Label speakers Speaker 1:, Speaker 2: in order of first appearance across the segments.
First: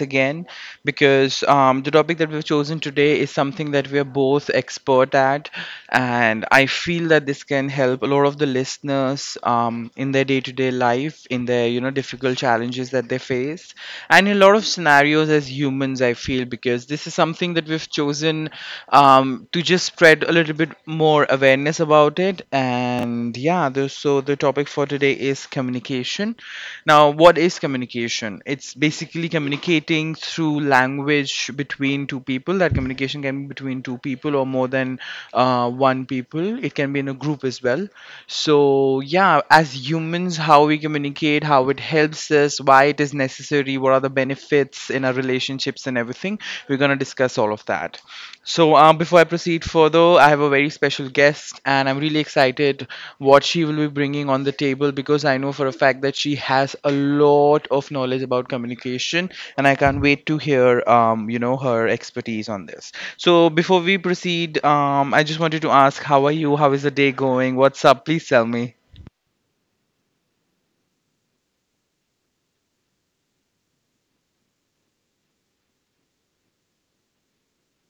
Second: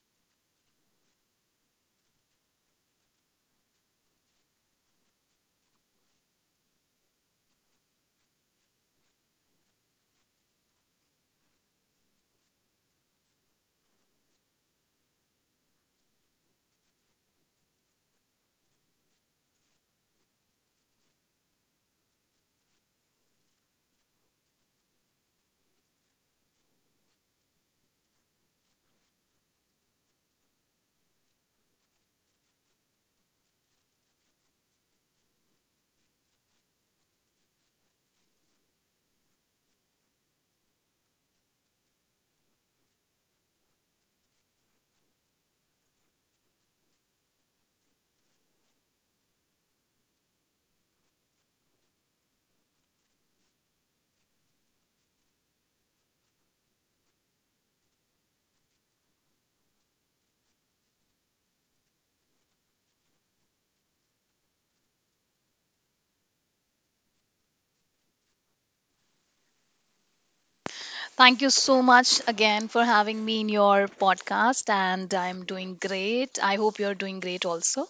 Speaker 1: again because the topic that we've chosen today is something that we are both expert at, and I feel that this can help a lot of the listeners in their day-to-day life, in their difficult challenges that they face, and in a lot of scenarios as humans. I feel because this is something that we've chosen to just spread a little bit more awareness about it. And yeah, so the topic for today is communication. Now, what is communication? It's basically communicating through language between two people. That communication can be between two people or more than one people. It can be in a group as well. So yeah, as humans, how we communicate, how it helps us, why it is necessary, what are the benefits in our relationships and everything. We're gonna discuss all of that. So, before I proceed further, I have a very special guest, and I'm really excited what she will be bringing on the table because I know for a fact that she has a lot of knowledge about communication, and I can't wait to hear, her expertise on this. So, before we proceed, I just wanted to ask, how are you? How is the day going? What's up? Please tell me.
Speaker 2: Thank you so much again for having me in your podcast, and I'm doing great. I hope you're doing great also.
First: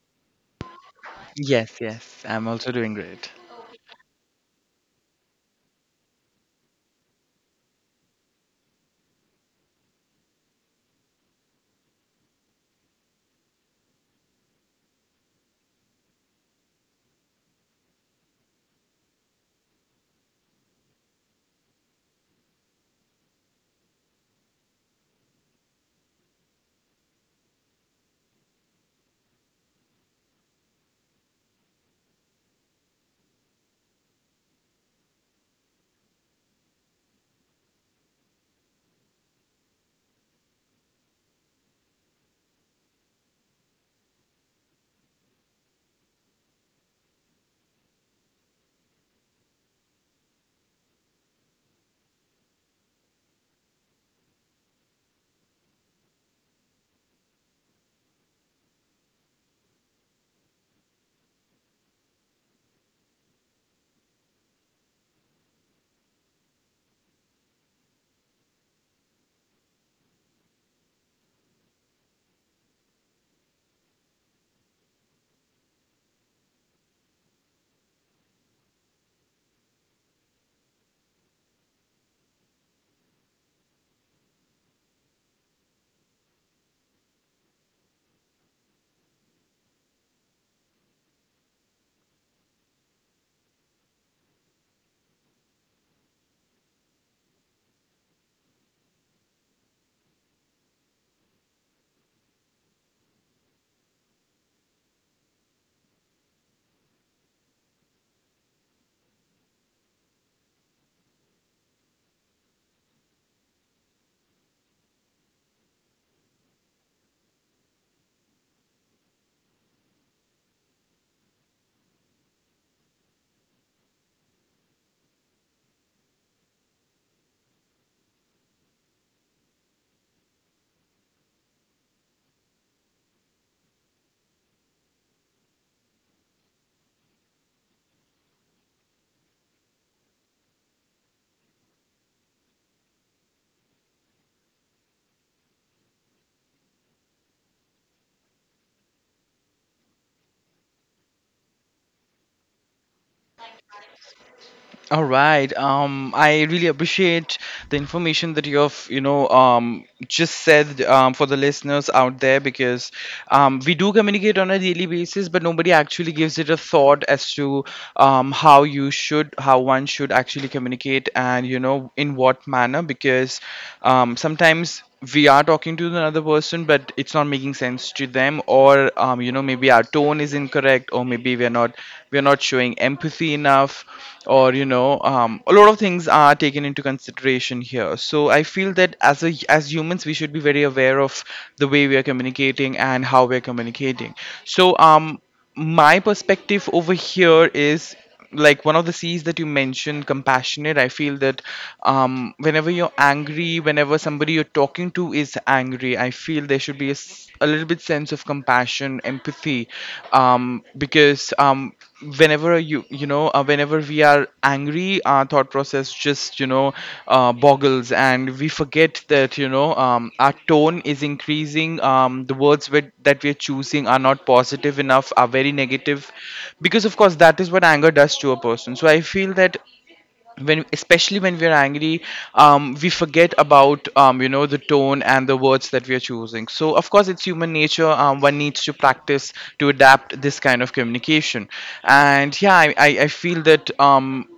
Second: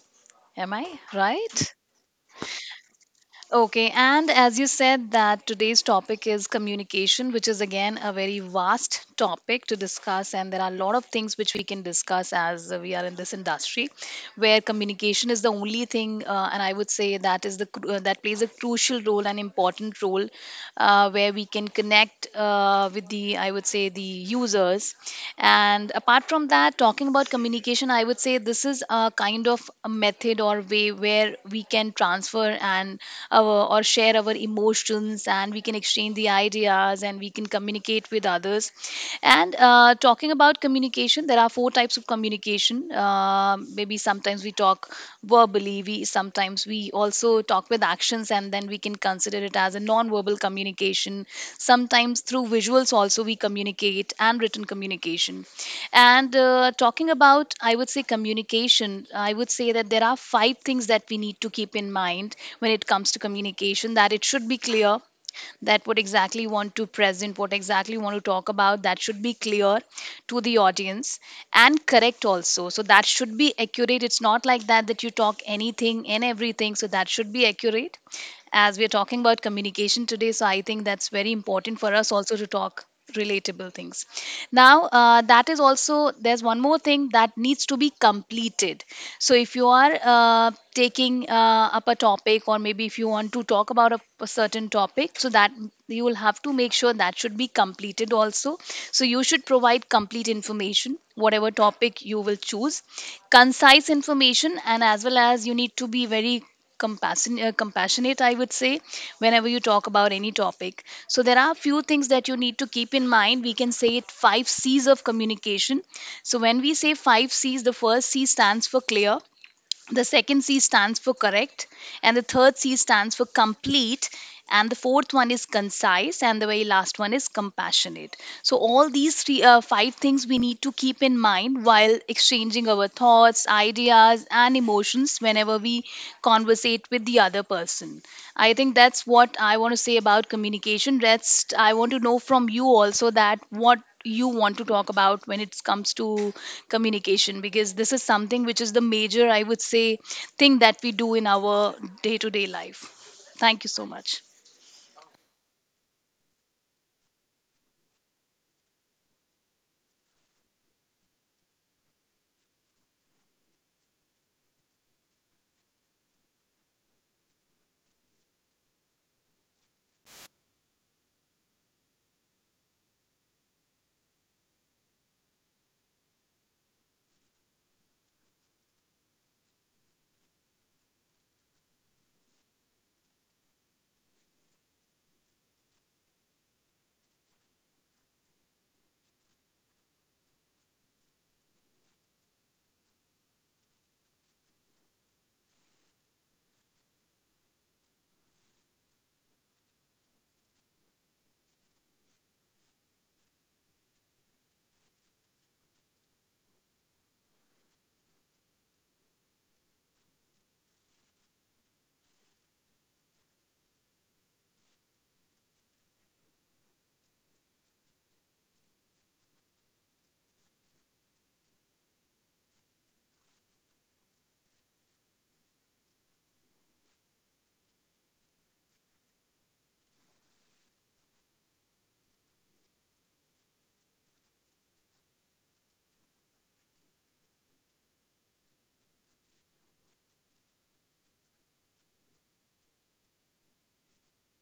Speaker 2: Am I right?
Speaker 1: Yes, yes, I'm also doing great.
Speaker 2: Okay, and as you said, that today's topic is communication, which is again a very vast topic to discuss, and there are a lot of things which we can discuss as we are in this industry, where communication is the only thing, and I would say that is that plays a crucial role, an important role, where we can connect with the, I would say, the users. And apart from that, talking about communication, I would say this is a kind of a method or way where we can transfer and our, or share our emotions and we can exchange the ideas and we can communicate with others. And talking about communication, there are four types of communication. Maybe sometimes we talk verbally, we sometimes we also talk with actions and then we can consider it as a non-verbal communication, sometimes through visuals also we communicate, and written communication. And talking about, I would say, communication, I would say that there are five things that we need to keep in mind when it comes to communication, that it should be clear, that what exactly want to present, what exactly want to talk about, that should be clear to the audience, and correct also. So that should be accurate. It's not like that that you talk anything and everything. So that should be accurate. As we're talking about communication today, so I think that's very important for us also to talk relatable things. Now, that is also, there's one more thing that needs to be completed. So if you are taking up a topic, or maybe if you want to talk about a certain topic, so that you will have to make sure that should be completed also. So you should provide complete information, whatever topic you will choose, concise information, and as well as you need to be very compassionate, I would say, whenever you talk about any topic. So there are a few things that you need to keep in mind. We can say it five C's of communication. So when we say five C's, the first C stands for clear. The second C stands for correct, and the third C stands for complete, and the fourth one is concise, and the very last one is compassionate. So, all these five things we need to keep in mind while exchanging our thoughts, ideas, and emotions whenever we conversate with the other person. I think that's what I want to say about communication. Rest, I want to know from you also that what you want to talk about when it comes to communication, because this is something which is the major, I would say, thing that we do in our day to day life. Thank you so much.
Speaker 1: All right. I really appreciate the information that you have, just said for the listeners out there because we do communicate on a daily basis, but nobody actually gives it a thought as to how you should, how one should actually communicate, and you know, in what manner. Because sometimes we are talking to another person, but it's not making sense to them, or you know, maybe our tone is incorrect, or maybe we're not showing empathy healthy enough or you know a lot of things are taken into consideration here, so I feel that as a as humans we should be very aware of the way we are communicating and how we are communicating. So my perspective over here is, like, one of the C's that you mentioned, compassionate. I feel that um, whenever you're angry, whenever somebody you're talking to is angry, I feel there should be a little bit sense of compassion, empathy, because whenever you you know whenever we are angry, our thought process just you know boggles, and we forget that you know our tone is increasing. The words that we are choosing are not positive enough, are very negative, because of course that is what anger does to a person. So I feel that when especially when we're angry we forget about the tone and the words that we are choosing. So of course it's human nature. One needs to practice to adapt this kind of communication. And yeah, I feel that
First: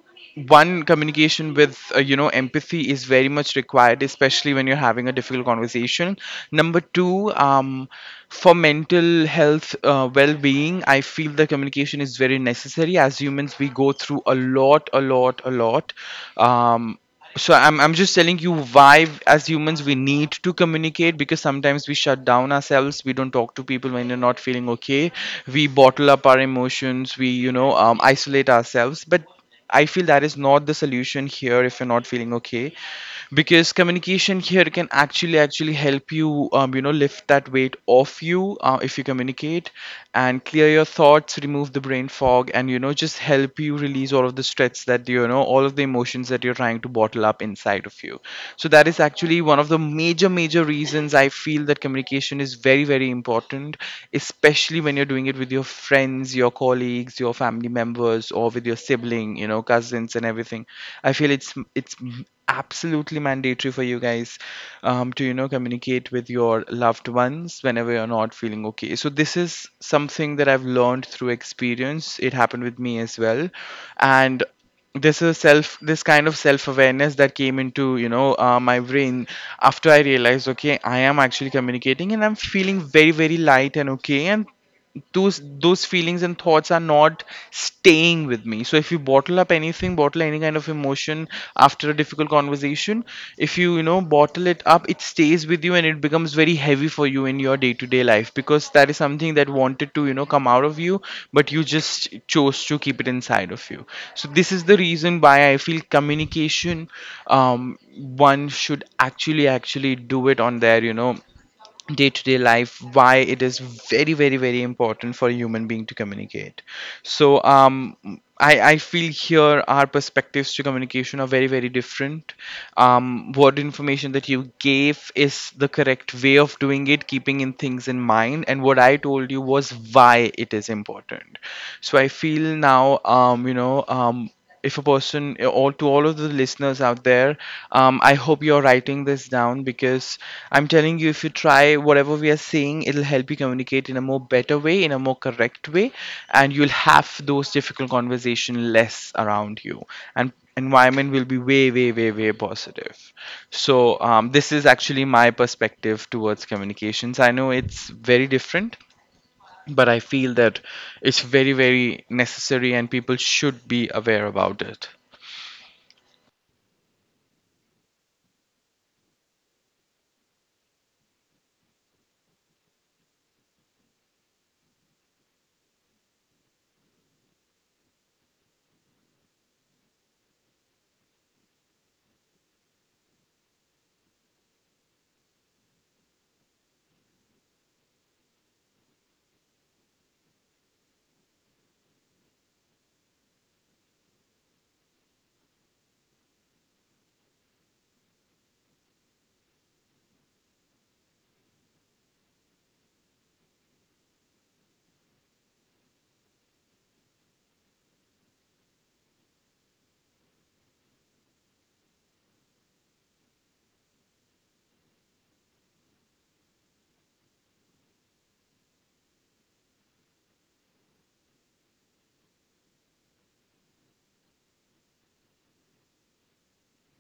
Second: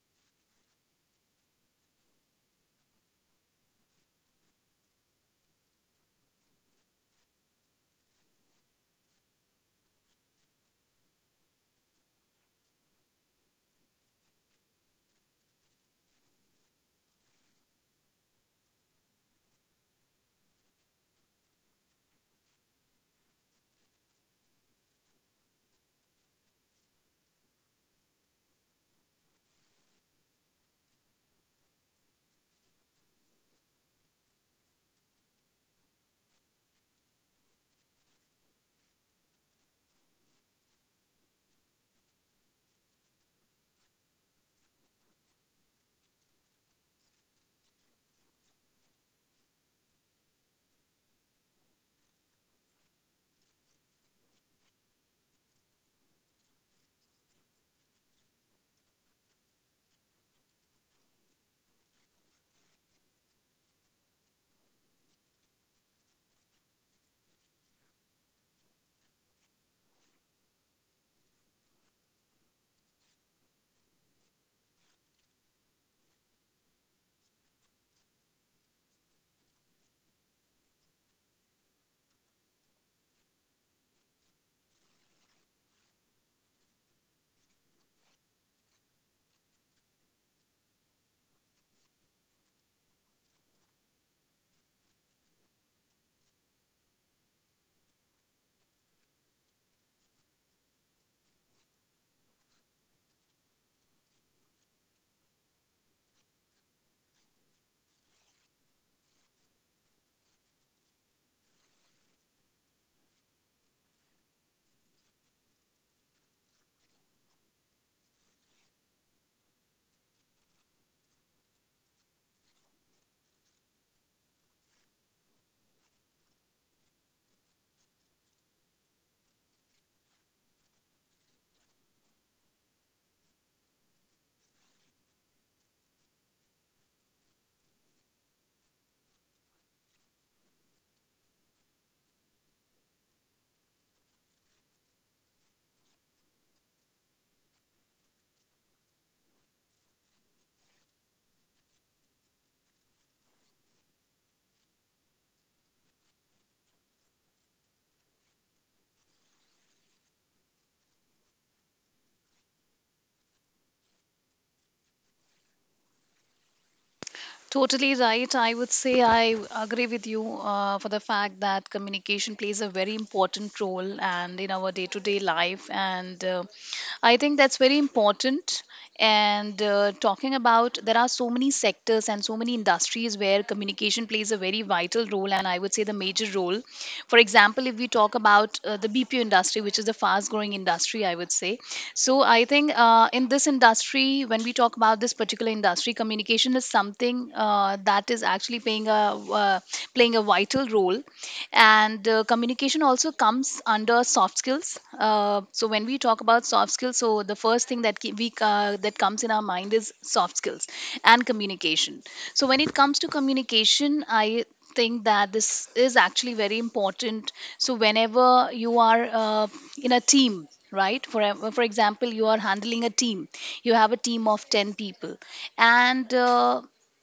Speaker 1: one communication with empathy is very much required, especially when you're having a difficult conversation. Number two, for mental health well-being, I feel the communication is very necessary. As humans we go through a lot, a lot. um, so I'm just telling you why as humans we need to communicate, because sometimes we shut down ourselves, we don't talk to people when they're not feeling okay, we bottle up our emotions, we isolate ourselves. But I feel that is not the solution here. If you're not feeling okay, because communication here can actually help you, you know, lift that weight off you, if you communicate and clear your thoughts, remove the brain fog, and you know, just help you release all of the stress, that you know, all of the emotions that you're trying to bottle up inside of you. So that is actually one of the major reasons I feel that communication is very, very important, especially when you're doing it with your friends, your colleagues, your family members, or with your sibling, you know, cousins and everything. I feel it's absolutely mandatory for you guys to you know communicate with your loved ones whenever you're not feeling okay. So this is something that I've learned through experience. It happened with me as well, and this kind of self awareness that came into you know my brain after I realized, okay, I am actually communicating and I'm feeling very, very light and okay, and those feelings and thoughts are not staying with me. So if you bottle up anything, bottle any kind of emotion after a difficult conversation, if you you know bottle it up, it stays with you and it becomes very heavy for you in your day to day life, because that is something that wanted to you know come out of you, but you just chose to keep it inside of you. So this is the reason why I feel communication um one should actually do it on their you know day-to-day life, why it is very, very, very important for a human being to communicate. So I feel here our perspectives to communication are very, very different. What information that you gave is the correct way of doing it, keeping in things in mind, and what I told you was why it is important. So I feel now if a person all to all of the listeners out there, I hope you're writing this down, because I'm telling you, if you try whatever we are saying, it'll help you communicate in a more better way, in a more correct way, and you'll have those difficult conversation less around you, and environment will be way, way positive. So this is actually my perspective towards communications. I know it's very different, but I feel that it's very, very necessary and people should be aware about it.
Speaker 2: Totally right. I would say I agree with you for the fact that communication plays a very important role and in our day-to-day life, and I think that's very important. And talking about, there are so many sectors and so many industries where communication plays a very vital role, and I would say the major role. For example, if we talk about the BPO industry, which is the fast-growing industry, I would say. So I think in this industry, when we talk about this particular industry, communication is something that is actually playing a uh, playing a vital role. And communication also comes under soft skills. So when we talk about soft skills, so the first thing that ki- we that comes in our mind is soft skills and communication. So when it comes to communication, I think that this is actually very important. So whenever you are in a team, right, for example, you are handling a team, you have a team of 10 people, and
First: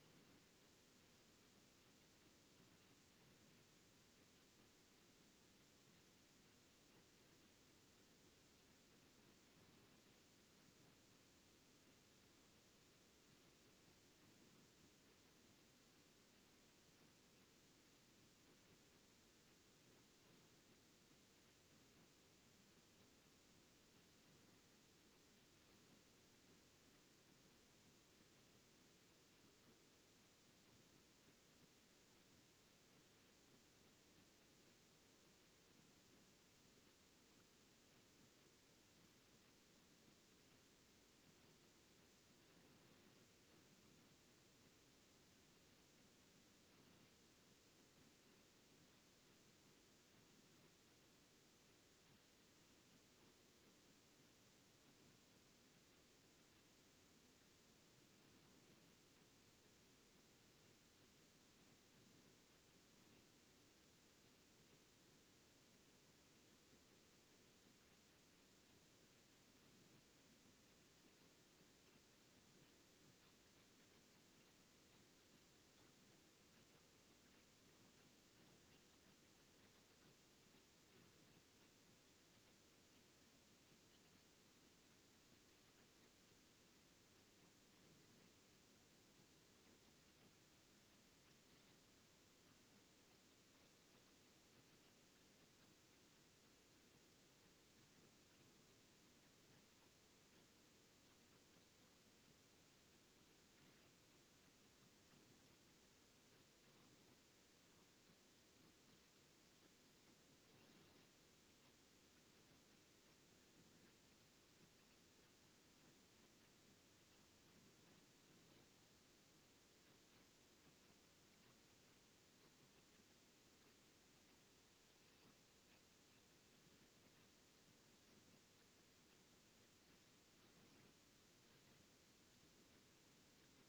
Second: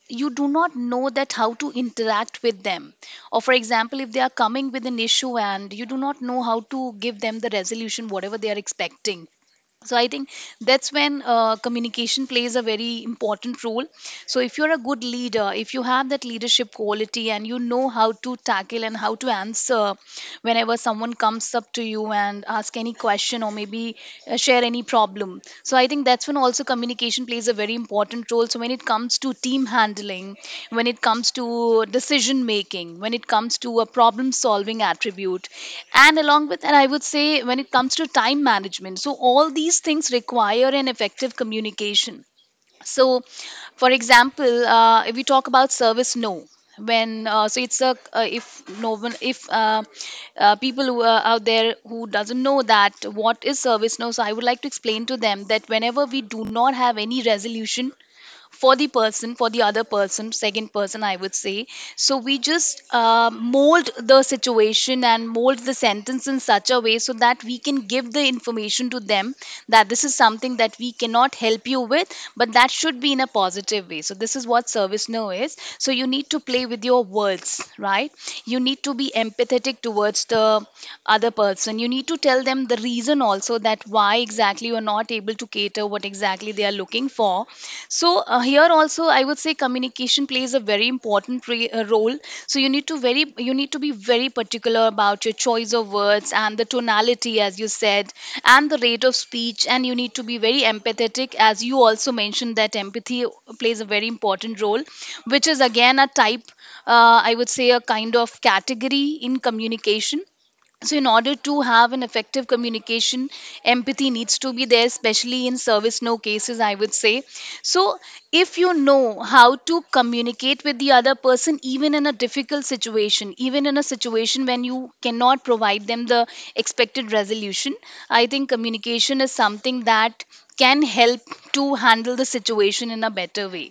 Speaker 2: you do not know that how to interact with them, or for example, if they are coming with an issue and you do not know how to give them the resolution whatever they are expecting. So I think that's when communication plays a very important role. So if you're a good leader, if you have that leadership quality and you know how to tackle and how to answer whenever someone comes up to you and ask any question, or maybe share any problem, so I think that's when also communication plays a very important role. So when it comes to team handling, when it comes to decision making, when it comes to a problem solving attribute, and along with that, I would say when it comes to time management. So all these things require an effective communication. So for example, if we talk about service no, when so it's a if no one if people who are out there who doesn't know that what is service no, so I would like to explain to them that whenever we do not have any resolution for the person, for the other person, second person, I would say, so we just mold the situation and mold the sentence in such a way so that we can give the information to them that this is something that we cannot help you with, but that should be in a positive way. So this is what service know is. So you need to play with your words, right? You need to be empathetic towards the other person. You need to tell them the reason also, that why exactly you are not able to cater what exactly they are looking for. So here also I would say communication plays a very important role. So you need to very, you need to be very particular about your choice of words and the tonality, as you said, and the rate of speech, and you need to be very empathetic, as you also mentioned that empathy plays a very important role, which is again a type, I would say, a kind of category in communication. So in order to have an effective communication, empathy needs to be there, especially in service no cases, I would say. So if you know how to communicate with the other person even in a difficult situation, even in a situation when you cannot provide them the expected resolution, I think communication is something that can help to handle the situation in a better way.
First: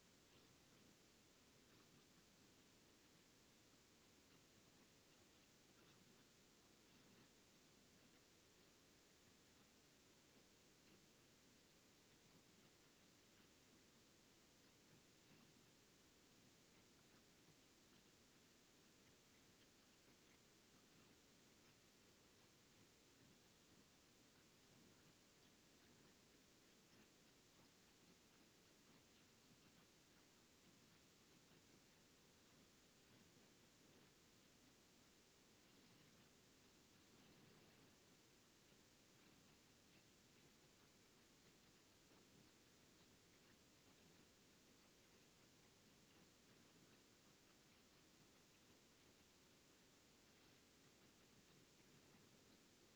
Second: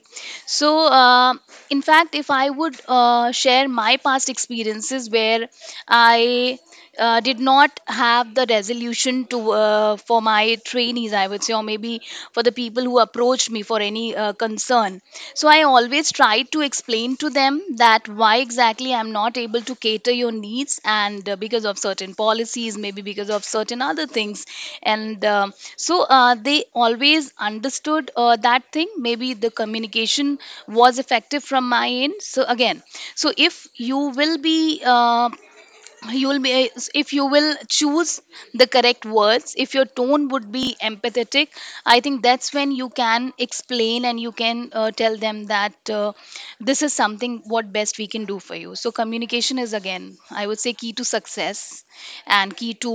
Speaker 2: So, in fact, if I would share my past experiences where I did not have the resolution to for my trainees, I would say, or maybe for the people who approached me for any concern. So, I always tried to explain to them that that why exactly I'm not able to cater your needs, and because of certain policies, maybe because of certain other things. And So they always understood that thing. Maybe the communication was effective from my end. So, again, so if you will be uh, you'll be if you will choose the correct words, if your tone would be empathetic, I think that's when you can explain and you can tell them that this is something what best we can do for you. So communication is again, I would say, key to success and key to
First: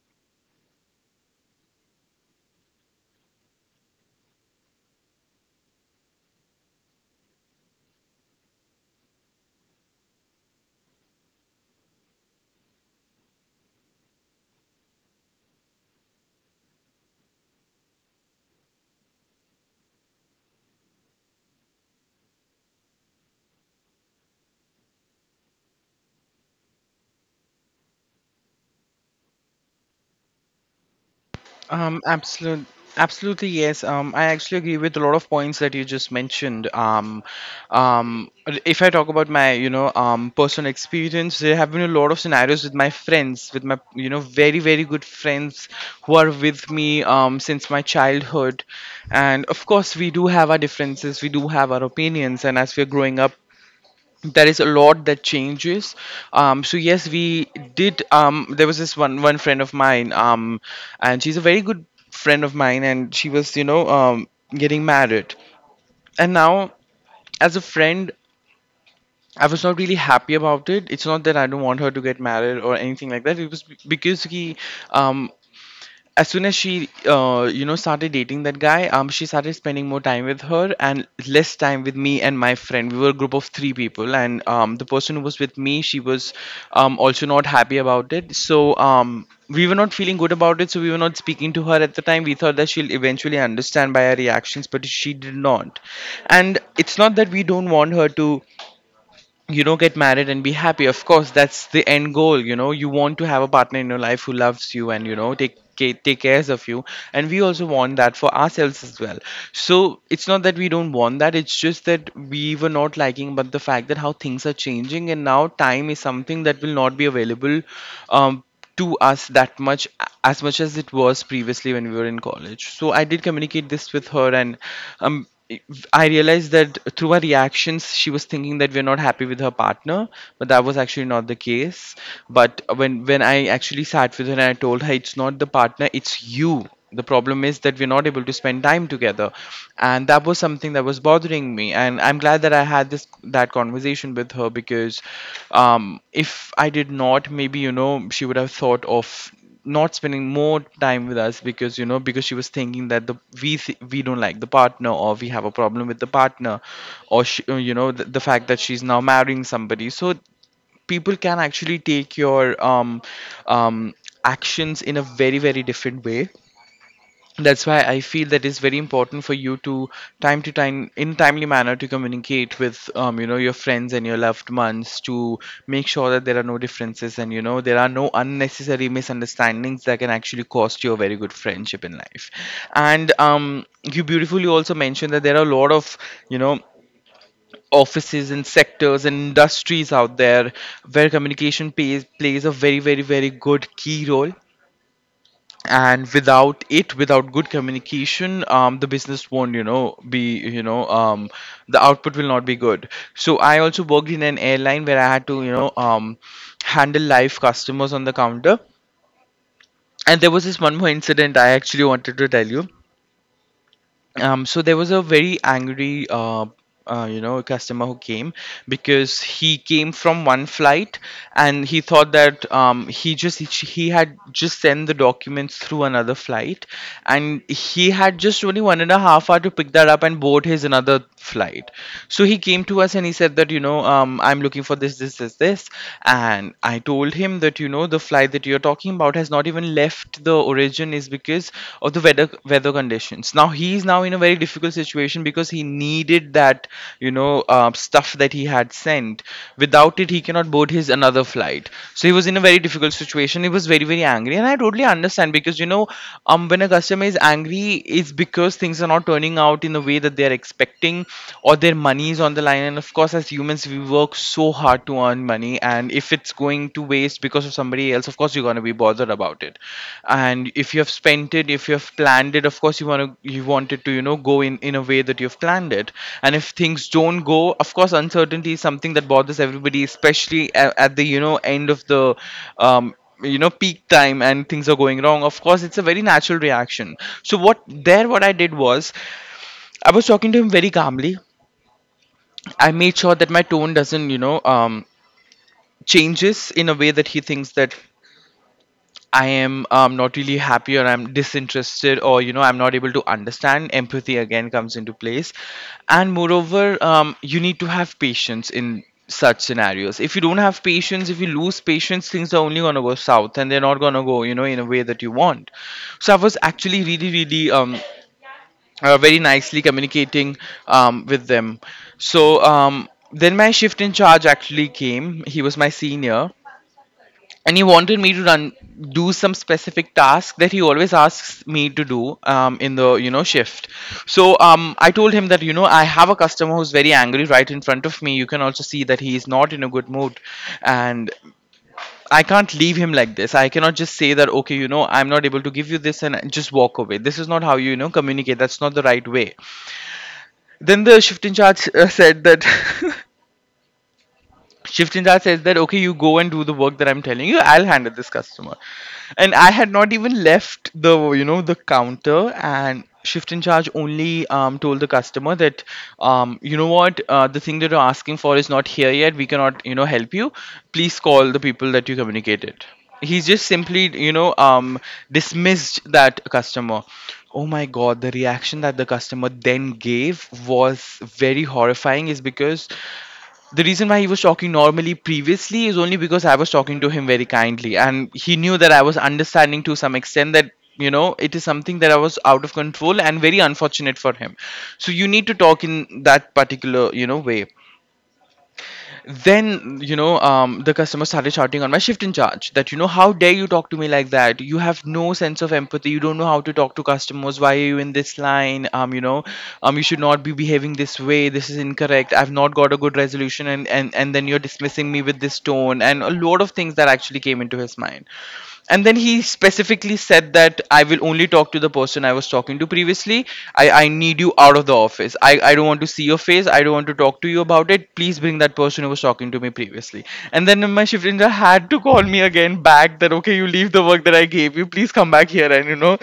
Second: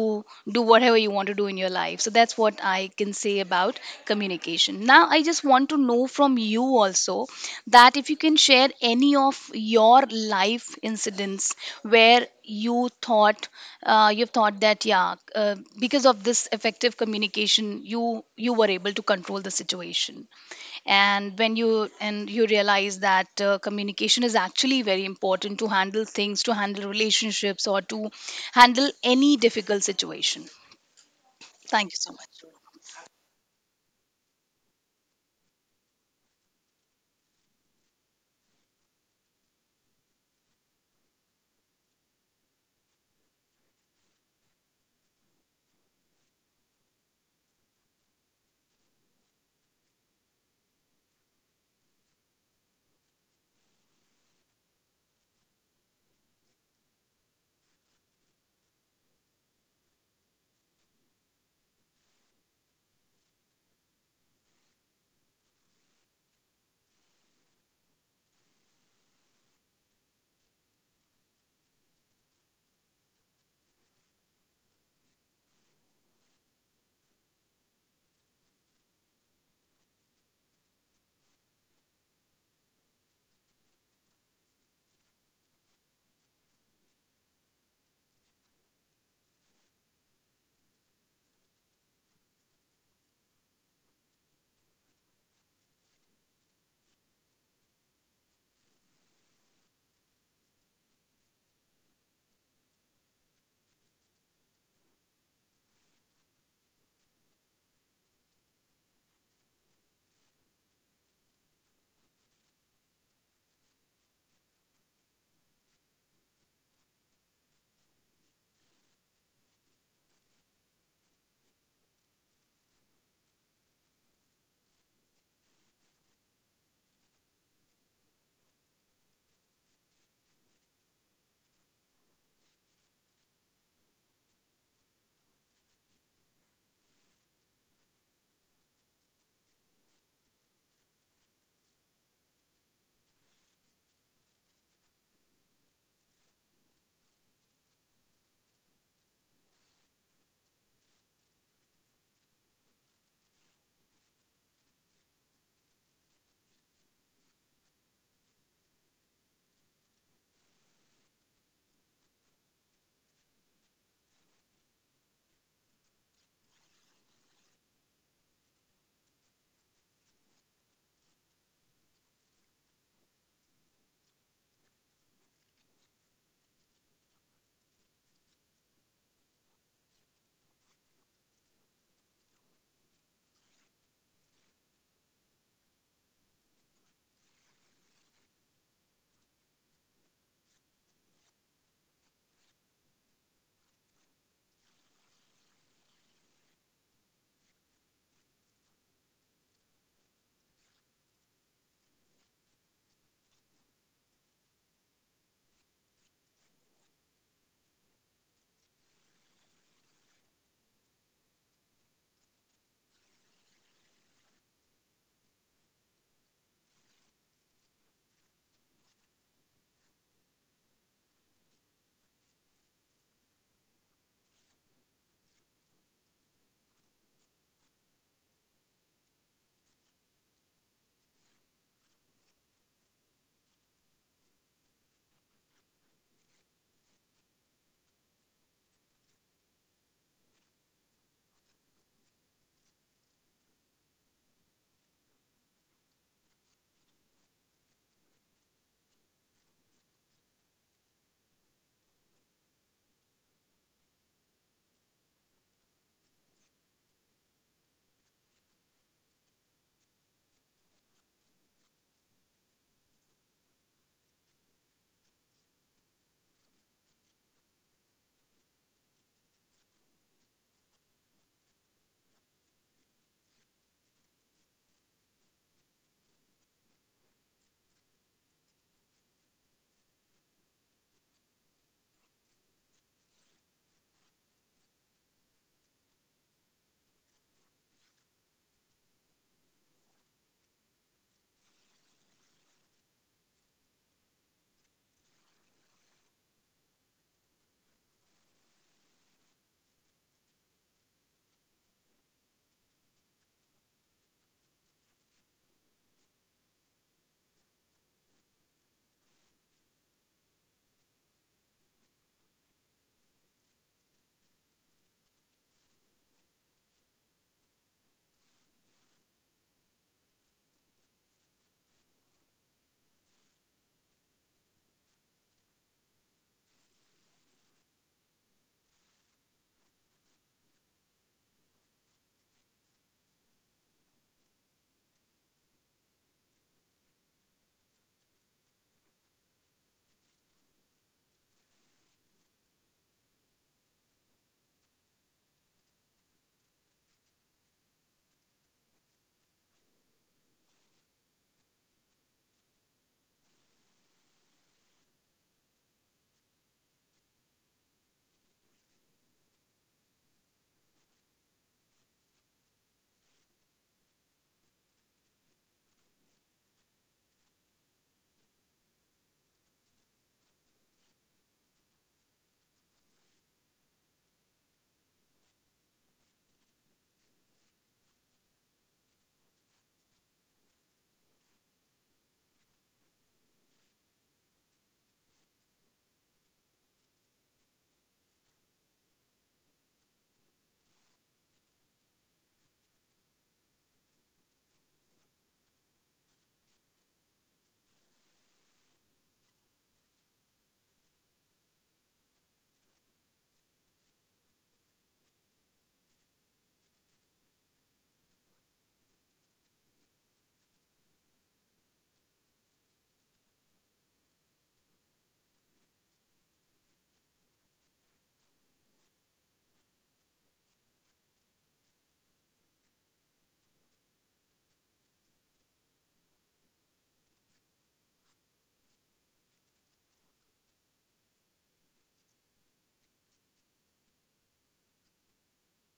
Speaker 2: do whatever you want to do in your life. So that's what I can say about communication. Now, I just want to know from you also that if you can share any of your life incidents where you thought, you've thought that yeah, because of this effective communication, you were able to control the situation, and when you and you realize that communication is actually very important to handle things, to handle relationships, or to handle any difficult situation. Thank you
Speaker 1: Um,
Speaker 2: so much.
Speaker 1: absolute, absolutely, yes. I actually agree with a lot of points that you just mentioned. Um, if I talk about my, personal experience, there have been a lot of scenarios with my friends, with my, you know, very, very good friends who are with me since my childhood, and of course, we do have our differences, we do have our opinions, and as we're growing up, there is a lot that changes. So yes, we did, there was this one friend of mine, and she's a very good friend of mine, and she was you know getting married, and now as a friend, I was not really happy about it. It's not that I don't want her to get married or anything like that. It was because he, um, as soon as she you know started dating that guy, um, she started spending more time with her and less time with me and my friend. We were a group of three people, and um, the person who was with me, she was also not happy about it. So um, we were not feeling good about it, so we were not speaking to her at the time. We thought that she'll eventually understand by our reactions, but she did not. And it's not that we don't want her to you know get married and be happy. Of course that's the end goal, you know, you want to have a partner in your life who loves you and you know take cares of you, and we also want that for ourselves as well. So it's not that we don't want that. It's just that we were not liking but the fact that how things are changing, and now time is something that will not be available um to us that much, as much as it was previously when we were in college. So I did communicate this with her, and um I realized that through her reactions she was thinking that we're not happy with her partner, but that was actually not the case. But when I actually sat with her and I told her, it's not the partner, it's you. The problem is that we're not able to spend time together, and that was something that was bothering me, and I'm glad that I had this that conversation with her. Because if I did not, maybe you know, she would have thought of not spending more time with us, because you know, because she was thinking that we don't like the partner, or we have a problem with the partner, or she, you know, the fact that she's now marrying somebody, so people can actually take your um, actions in a very very different way. That's why I feel that it's very important for you to time to time, in timely manner, to communicate with your friends and your loved ones, to make sure that there are no differences, and there are no unnecessary misunderstandings that can actually cost you a very good friendship in life. And you beautifully also mentioned that there are a lot of, you know offices and sectors and industries out there where communication plays a very very very good key role. And without it, without good communication, the business won't, be, the output will not be good. So I also worked in an airline where I had to, handle live customers on the counter. And there was this one more incident I actually wanted to tell you. So there was a very angry, customer who came, because he came from one flight, and he thought that he had just sent the documents through another flight, and he had just only 1.5 hour to pick that up and board his another flight. So he came to us and he said that, I'm looking for this, this, this, this. And I told him that, the flight that you're talking about has not even left the origin, is because of the weather conditions. Now he is now in a very difficult situation because he needed that, stuff that he had sent. Without it, he cannot board his another flight. So he was in a very difficult situation. He was very very angry, and I totally understand, because, when a customer is angry, it's because things are not turning out in the way that they are expecting, or their money is on the line. And of course, as humans, we were work so hard to earn money, and if it's going to waste because of somebody else, of course you're gonna be bothered about it. And if you have spent it, if you have planned it, of course you want it to, go in a way that you've planned it. And if things don't go, of course uncertainty is something that bothers everybody, especially at the, end of the, um, peak time, and things are going wrong, of course it's a very natural reaction. So what I did was, I was talking to him very calmly. I made sure that my tone doesn't, changes in a way that he thinks that I am, not really happy, or I'm disinterested, or, I'm not able to understand. Empathy again comes into place, and moreover, you need to have patience in such scenarios. If you don't have patience, if you lose patience, things are only gonna go south, and they're not gonna go, in a way that you want. So I was actually really really very nicely communicating, with them. So, then my shift in charge actually came. He was my senior, and he wanted me to run do some specific task that he always asks me to do, in the, shift. So, I told him that, I have a customer who's very angry right in front of me. You can also see that he is not in a good mood. And I can't leave him like this. I cannot just say that, okay, I'm not able to give you this, and just walk away. This is not how you, you know communicate. That's not the right way. Then the shift in charge said that Shift in charge says that, okay, you go and do the work that I'm telling you. I'll handle this customer. And I had not even left the you know the counter, and Shift in Charge only, told the customer that, you know what, the thing that you're asking for is not here yet. We cannot, help you. Please call the people that you communicated. He's just simply, dismissed that customer. Oh my god, the reaction that the customer then gave was very horrifying. Is because the reason why he was talking normally previously is only because I was talking to him very kindly, and he knew that I was understanding to some extent that, it is something that I was out of control and very unfortunate for him. So you need to talk in that particular, way. Then, the customer started shouting on my shift in charge that, how dare you talk to me like that? You have no sense of empathy. You don't know how to talk to customers. Why are you in this line? You should not be behaving this way. This is incorrect. I've not got a good resolution. And then you're dismissing me with this tone, and a lot of things that actually came into his mind. And then he specifically said that I will only talk to the person I was talking to previously. I need you out of the office. I don't want to see your face. I don't want to talk to you about it. Please bring that person who was talking to me previously. And then my shift engineer had to call me again back, that okay, you leave the work that I gave you, please come back here and,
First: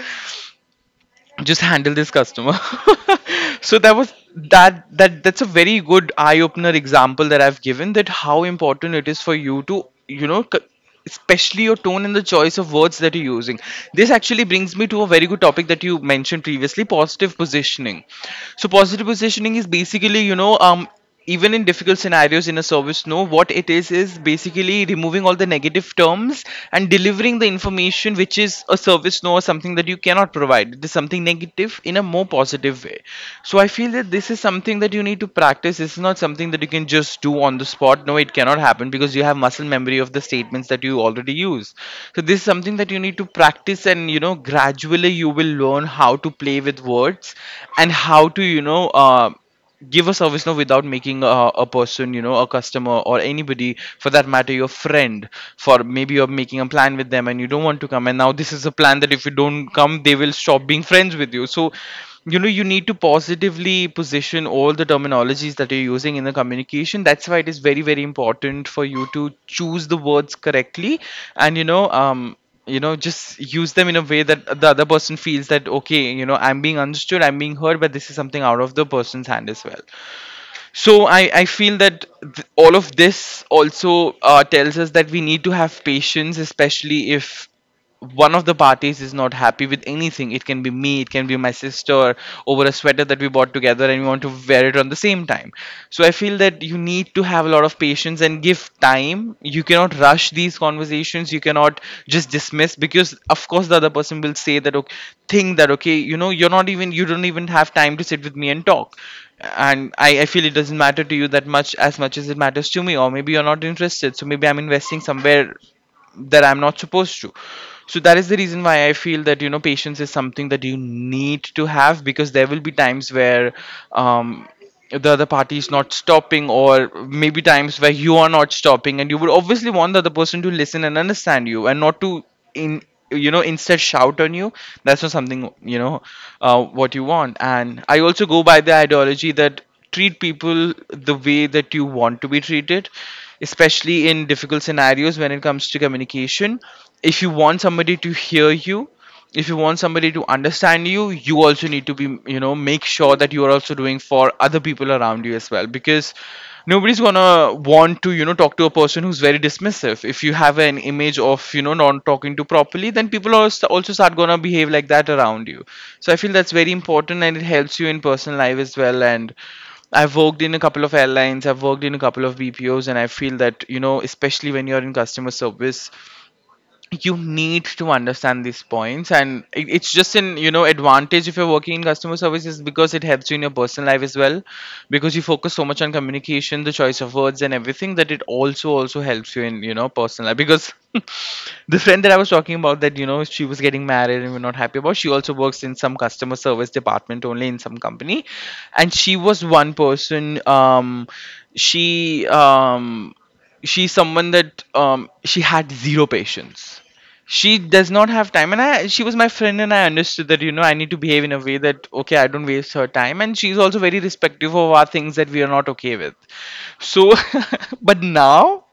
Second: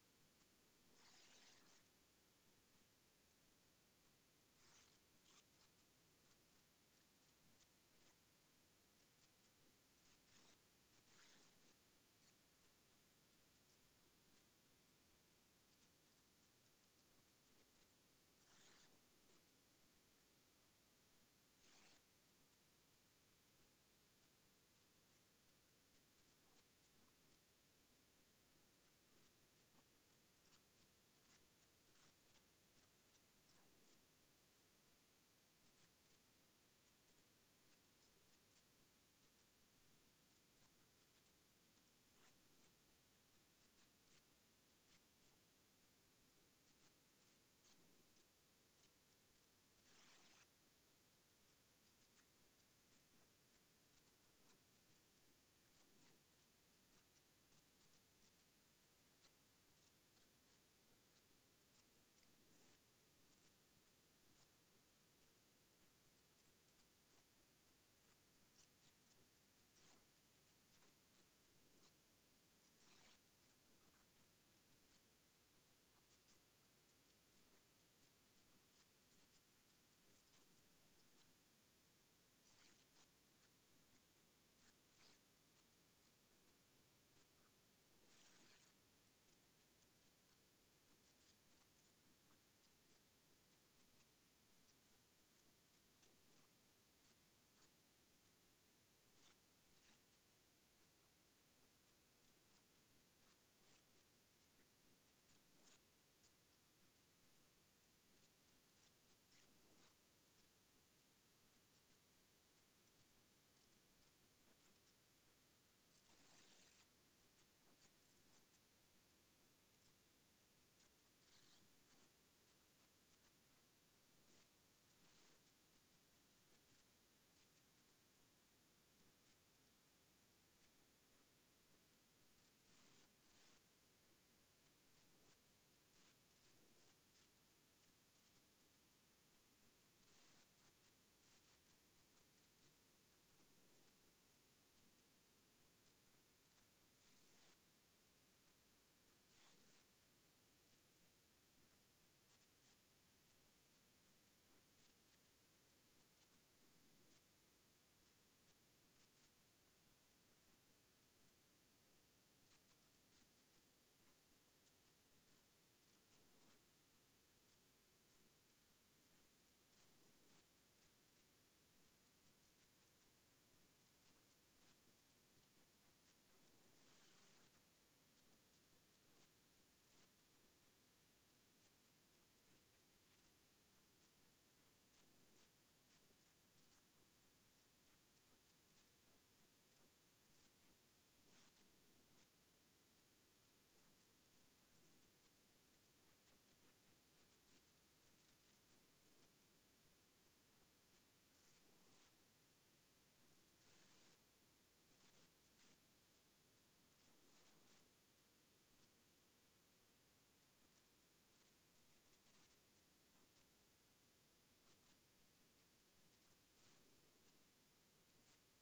Speaker 1: just handle this customer. So that was that, that's a very good eye opener example that I've given, that how important it is for you to, especially your tone and the choice of words that you're using. This actually brings me to a very good topic that you mentioned previously: positive positioning. So positive positioning is basically, even in difficult scenarios in a service, no, what it is basically removing all the negative terms, and delivering the information, which is a service, no, or something that you cannot provide, it is something negative, in a more positive way. So I feel that this is something that you need to practice. It's not something that you can just do on the spot. No, it cannot happen because you have muscle memory of the statements that you already use. So this is something that you need to practice, and, gradually you will learn how to play with words, and how to, give a service now, without making a person, a customer, or anybody for that matter, your friend. For maybe you're making a plan with them and you don't want to come, and now this is a plan that if you don't come they will stop being friends with you. So, you need to positively position all the terminologies that you're using in the communication. That's why it is very very important for you to choose the words correctly. And just use them in a way that the other person feels that, okay, I'm being understood, I'm being heard. But this is something out of the person's hand as well. So I feel that all of this also, tells us that we need to have patience, especially if one of the parties is not happy with anything. It can be me, it can be my sister, over a sweater that we bought together and we want to wear it on the same time. So I feel that you need to have a lot of patience and give time. You cannot rush these conversations. You cannot just dismiss because, of course, the other person will say that okay, think that okay, you're not even you don't even have time to sit with me and talk, and I feel it doesn't matter to you that much as it matters to me, or maybe you're not interested, so maybe I'm investing somewhere that I'm not supposed to. So that is the reason why I feel that patience is something that you need to have, because there will be times where um the other party is not stopping, or maybe times where you are not stopping and you would obviously want the other person to listen and understand you and not to in instead shout on you. That's not something what you want. And I also go by the ideology that treat people the way that you want to be treated, especially in difficult scenarios when it comes to communication. If you want somebody to hear you, if you want somebody to understand you, you also need to be, make sure that you are also doing for other people around you as well, because nobody's gonna want to talk to a person who's very dismissive. If you have an image of not talking to properly, then people are also start gonna behave like that around you. So I feel that's very important, and it helps you in personal life as well. And I've worked in a couple of airlines, I've worked in a couple of BPOs, and I feel that, especially when you're in customer service, you need to understand these points, and it's just an advantage if you're working in customer services, because it helps you in your personal life as well, because you focus so much on communication, the choice of words and everything, that it also helps you in personal life, because the friend that I was talking about that she was getting married and we're not happy about, she also works in some customer service department only in some company. And she was one person, she she's someone that she had zero patience. She does not have time, and I she was my friend, and I understood that I need to behave in a way that okay, I don't waste her time, and she's also very respective of our things that we are not okay with. So but now,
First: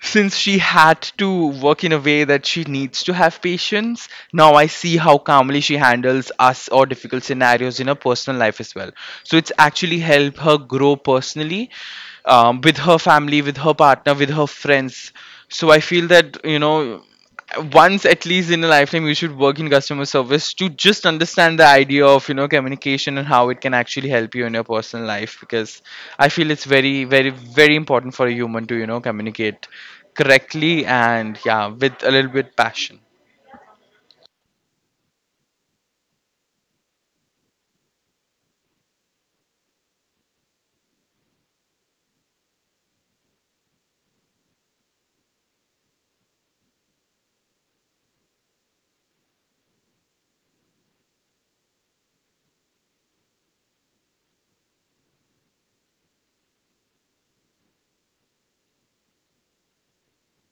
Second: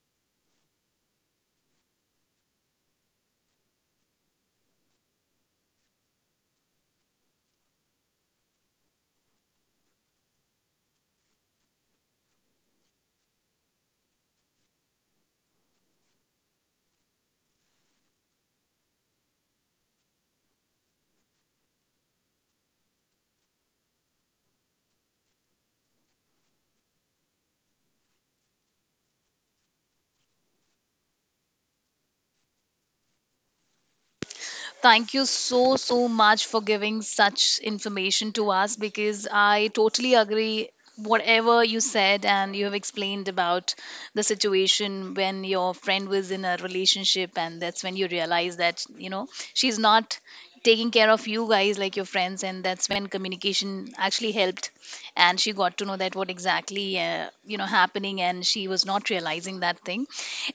Speaker 1: since she had to work in a way that she needs to have patience, now I see how calmly she handles us or difficult scenarios in her personal life as well. So it's actually helped her grow personally, with her family, with her partner, with her friends. So I feel that, once at least in a lifetime, you should work in customer service to just understand the idea of communication and how it can actually help you in your personal life, because I feel it's very, very, very important for a human to communicate correctly, and yeah, with a little bit passion.
Speaker 2: Thank you so, so much for giving such information to us, because I totally agree whatever you said and you have explained about the situation when your friend was in a relationship, and that's when you realize that, you know, she's not taking care of you guys like your friends, and that's when communication actually helped, and she got to know that what exactly, you know, happening, and she was not realizing that thing.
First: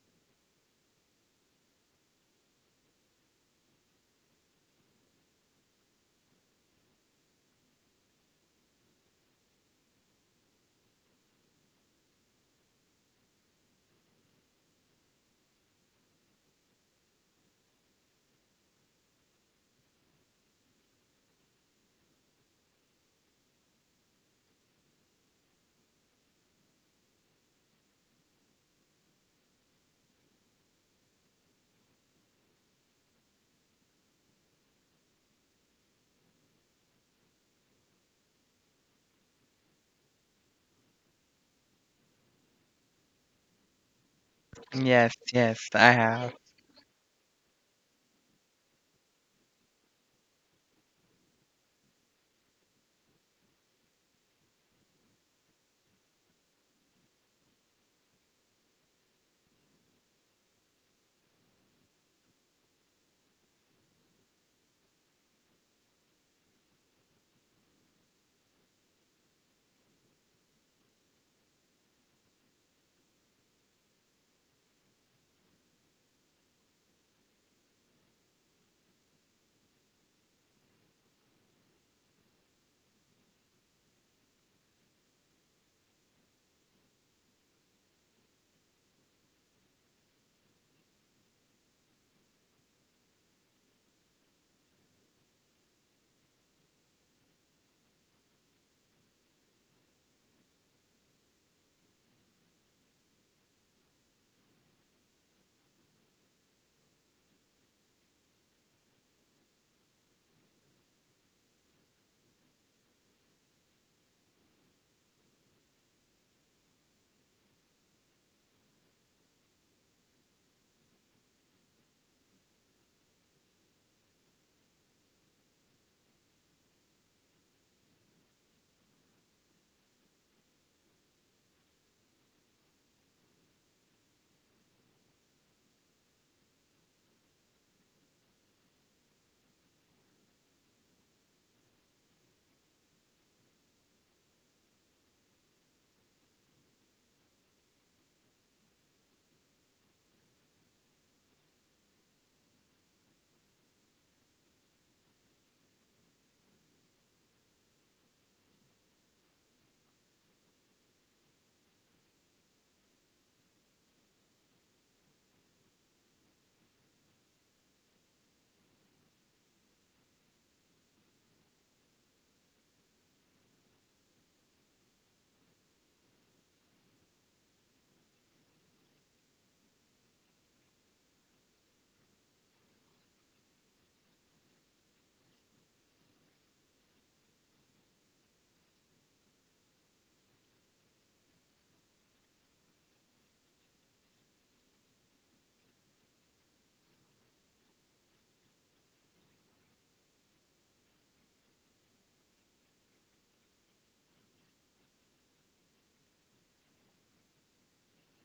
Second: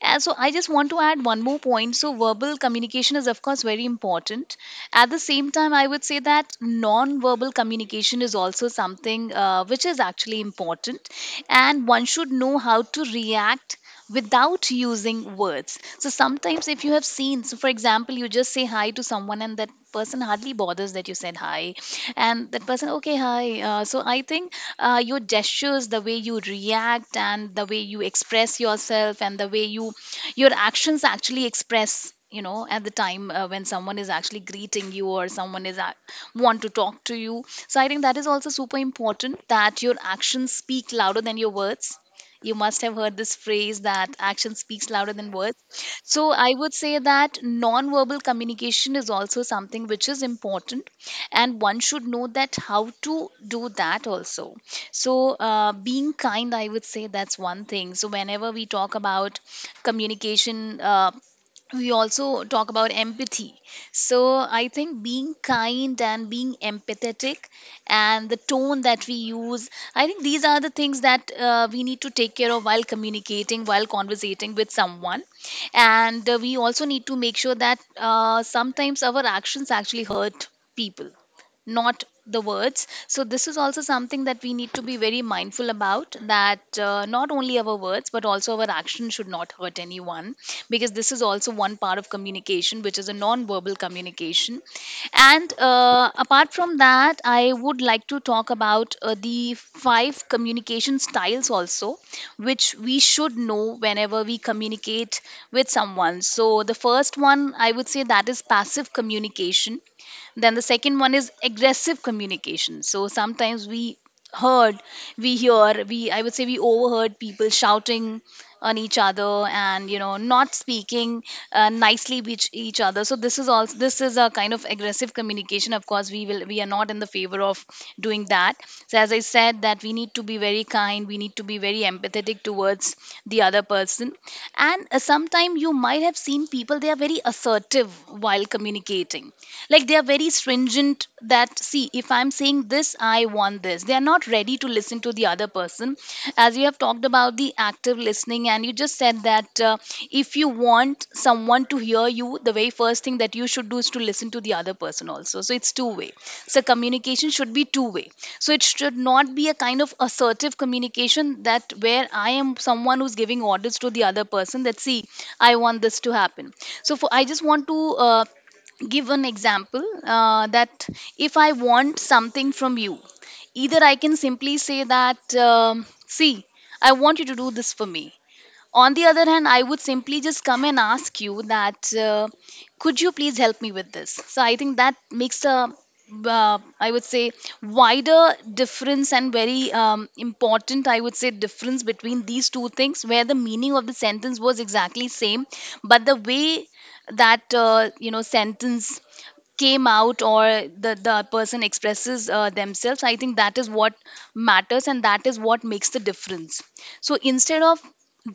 Speaker 2: So I just want to add one more point. So verbal communication is of course very important. At the same time, I would say that non-verbal communication is also something, which is actually important, and one should know how to react without using words. So sometimes if you have seen, so for example, you just say hi to someone and that person hardly bothers that you said hi and that person okay hi so I think your gestures, the way you react and the way you express yourself and the way you, your actions actually express, at the time when someone is actually greeting you or someone is ac want to talk to you. So I think that is also super important, that your actions speak louder than your words. You must have heard this phrase that action speaks louder
Speaker 1: Yes,
Speaker 2: than words.
Speaker 1: yes, I
Speaker 2: So
Speaker 1: have.
Speaker 2: I would say that non-verbal communication is also something which is important, and one should know that how to do that also. Being kind, I would say that's one thing. So, whenever we talk about communication, we also talk about empathy. So, I think being kind and being empathetic and the tone that we use, I think these are the things that we need to take care of while communicating, while conversating with someone. And we also need to make sure that sometimes our actions actually hurt people, not the words. So, this is also something that we need to be very mindful about, that not only our words but also our action should not hurt anyone, because this is also one part of communication, which is a non verbal communication. And apart from that, I would like to talk about the five communication styles also, which we should know whenever we communicate with someone. So, the first one I would say that is passive communication. Then the second one is aggressive communication. So sometimes we heard, we hear, we, I would say we overheard people shouting on each other and not speaking nicely with each other. So this is also, this is a kind of aggressive communication. Of course we are not in the favor of doing that. So as I said, that we need to be very kind, we need to be very empathetic towards the other person. And sometimes you might have seen people they are very assertive while communicating, like they are very stringent, that see if I'm saying this, I want this, they are not ready to listen to the other person. As you have talked about the active listening, and you just said that if you want someone to hear you, the very first thing that you should do is to listen to the other person also, so it's two way. So communication should be two way. So it should not be a kind of assertive communication, that where I am someone who's giving orders to the other person, that see, I want this to happen. So for, I just want to uh, give an example, that if I want something from you, either I can simply say that, see, I want you to do this for me. On the other hand, I would simply just come and ask you that, could you please help me with this? So I think that makes a, I would say, wider difference, and very important, I would say, difference between these two things, where the meaning of the sentence was exactly same, but the way that sentence came out, or the person expresses themselves, I think that is what matters and that is what makes the difference. So instead of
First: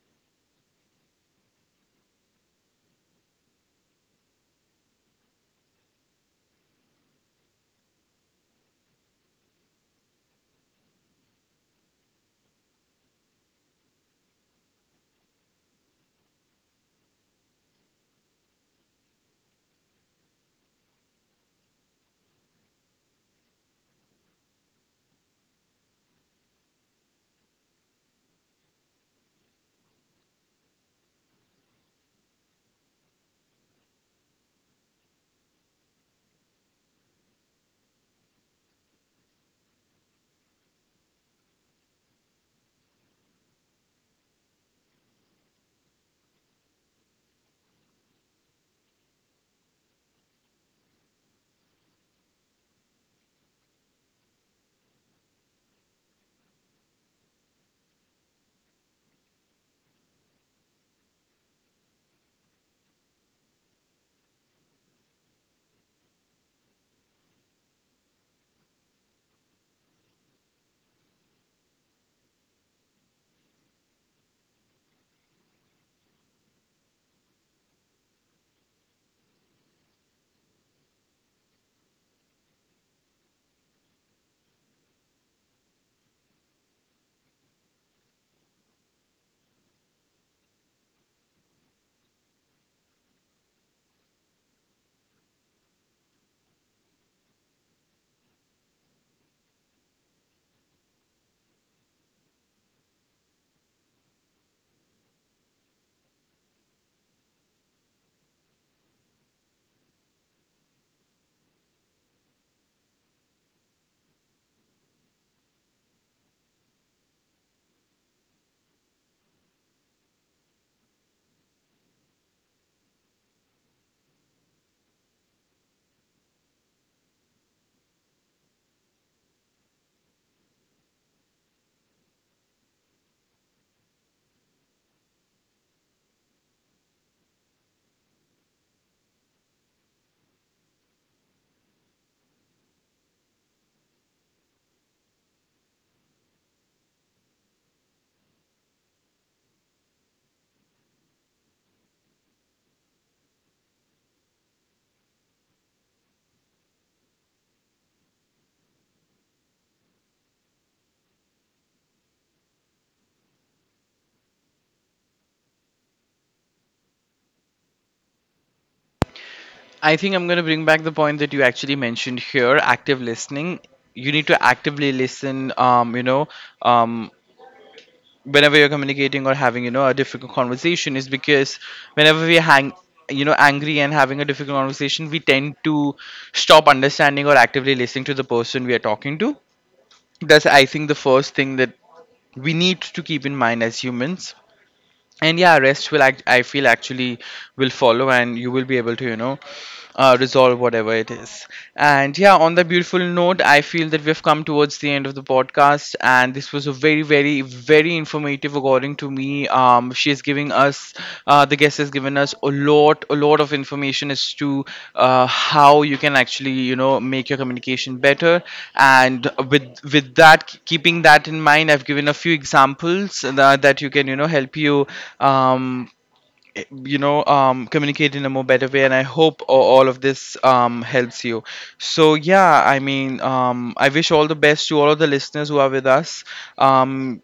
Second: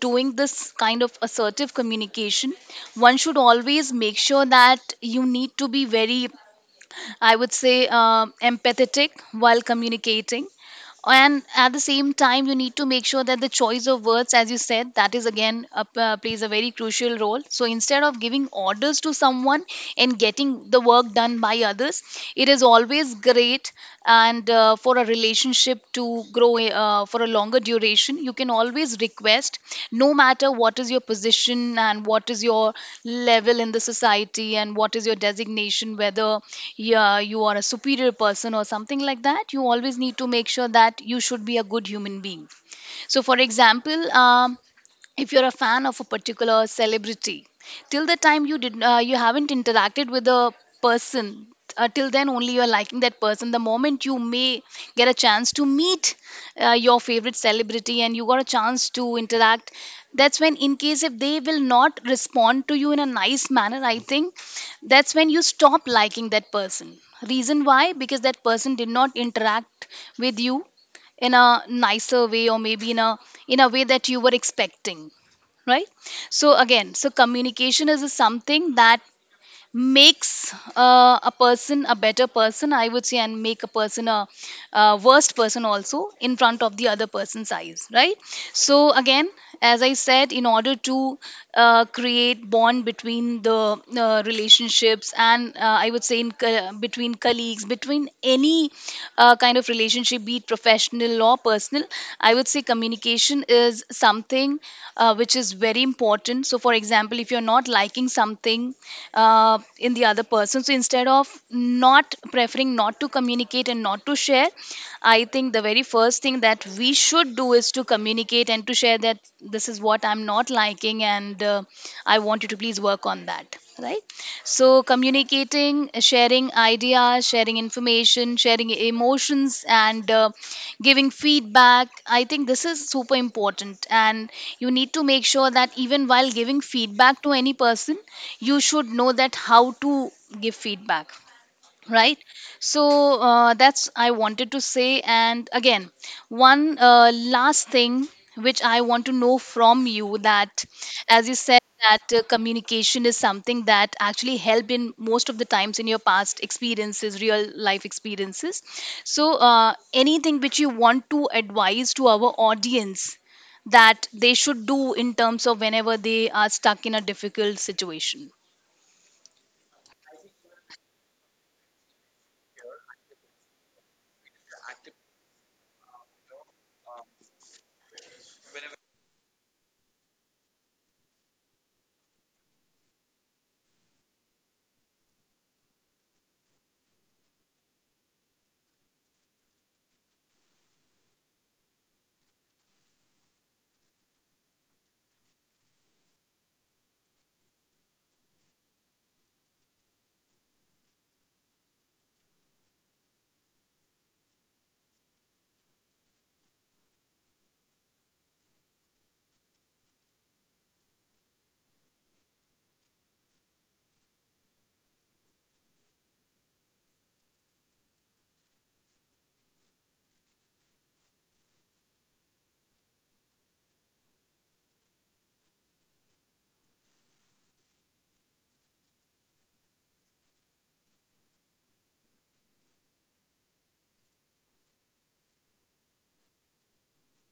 Speaker 2: doing this kind of assertive communication, one should always make sure that you need to be very, I would say, empathetic while communicating. And at the same time, you need to make sure that the choice of words, as you said, that is again a, plays a very crucial role. So instead of giving orders to someone and getting the work done by others, it is always great, and for a relationship to grow for a longer duration, you can always request, no matter what is your position and what is your level in the society and what is your designation, whether yeah, you are a superior person or something like that, you always need to make sure that you should be a good human being. So for example if you're a fan of a particular celebrity, till the time you did you haven't interacted with the person, till then only you're liking that person. The moment you may get a chance to meet your favorite celebrity and you got a chance to interact, that's when, in case if they will not respond to you in a nice manner, I think that's when you stop liking that person. Reason why? Because that person did not interact with you in a nicer way, or maybe in a, in a way that you were expecting, right? So again, so communication is something that makes a person a better person, I would say, and make a person a, worst person also, in front of the other person's eyes, right? So again, as I said, in order to create bond between the relationships, and I would say in between colleagues, between any kind of relationship, be it professional or personal, I would say communication is something which is very important. So, for example, if you're not liking something in the other person, so instead of not preferring not to communicate and not to share, I think the very first thing that we should do is to communicate and to share that this is what I'm not liking, and I want you to please work on that, right? So, communicating, sharing ideas, sharing information, sharing emotions, and giving feedback, I think this is super important. And you need to make sure that even while giving feedback to any person, you should know that how to give feedback, right? So that's I wanted to say. And again, one last thing which I want to know from you, that as you said that communication is something that actually helped in most of the times in your past experiences, real life experiences. So anything which you want to advise to our audience that they should do, in terms of whenever they are stuck in a difficult situation.
Speaker 1: I think I'm going to bring back the point that you actually mentioned here, active listening. You need to actively listen, um, whenever you're communicating or having a difficult conversation, is because whenever we hang, angry and having a difficult conversation, we tend to stop understanding or actively listening to the person we are talking to. That's, I think, the first thing that we need to keep in mind as humans. And yeah, rest will I feel, actually will follow, and you will be able to resolve whatever it is. And yeah, on that beautiful note, I feel that we've come towards the end of the podcast, and this was a very, very, very informative according to me. She's giving us, the guest has given us a lot of information as to how you can actually, you know, make your communication better. And with that, keeping that in mind, I've given a few examples that, that you can, you know, help you, um, you know communicate in a more better way, and I hope all of this helps you. So yeah, I mean, I wish all the best to all of the listeners who are with us, um,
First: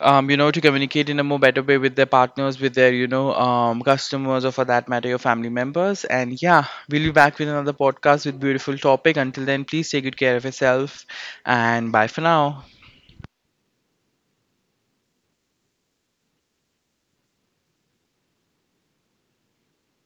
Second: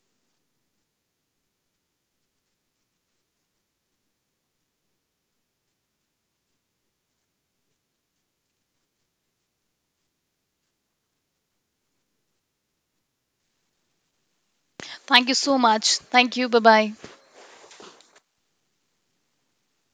Speaker 1: to communicate in a more better way with their partners, with their, customers, or for that matter your family members. And yeah, we'll be back with another podcast with beautiful topic. Until then, please take good care of yourself, and bye for now.
Speaker 2: Thank you so much, thank you, bye bye.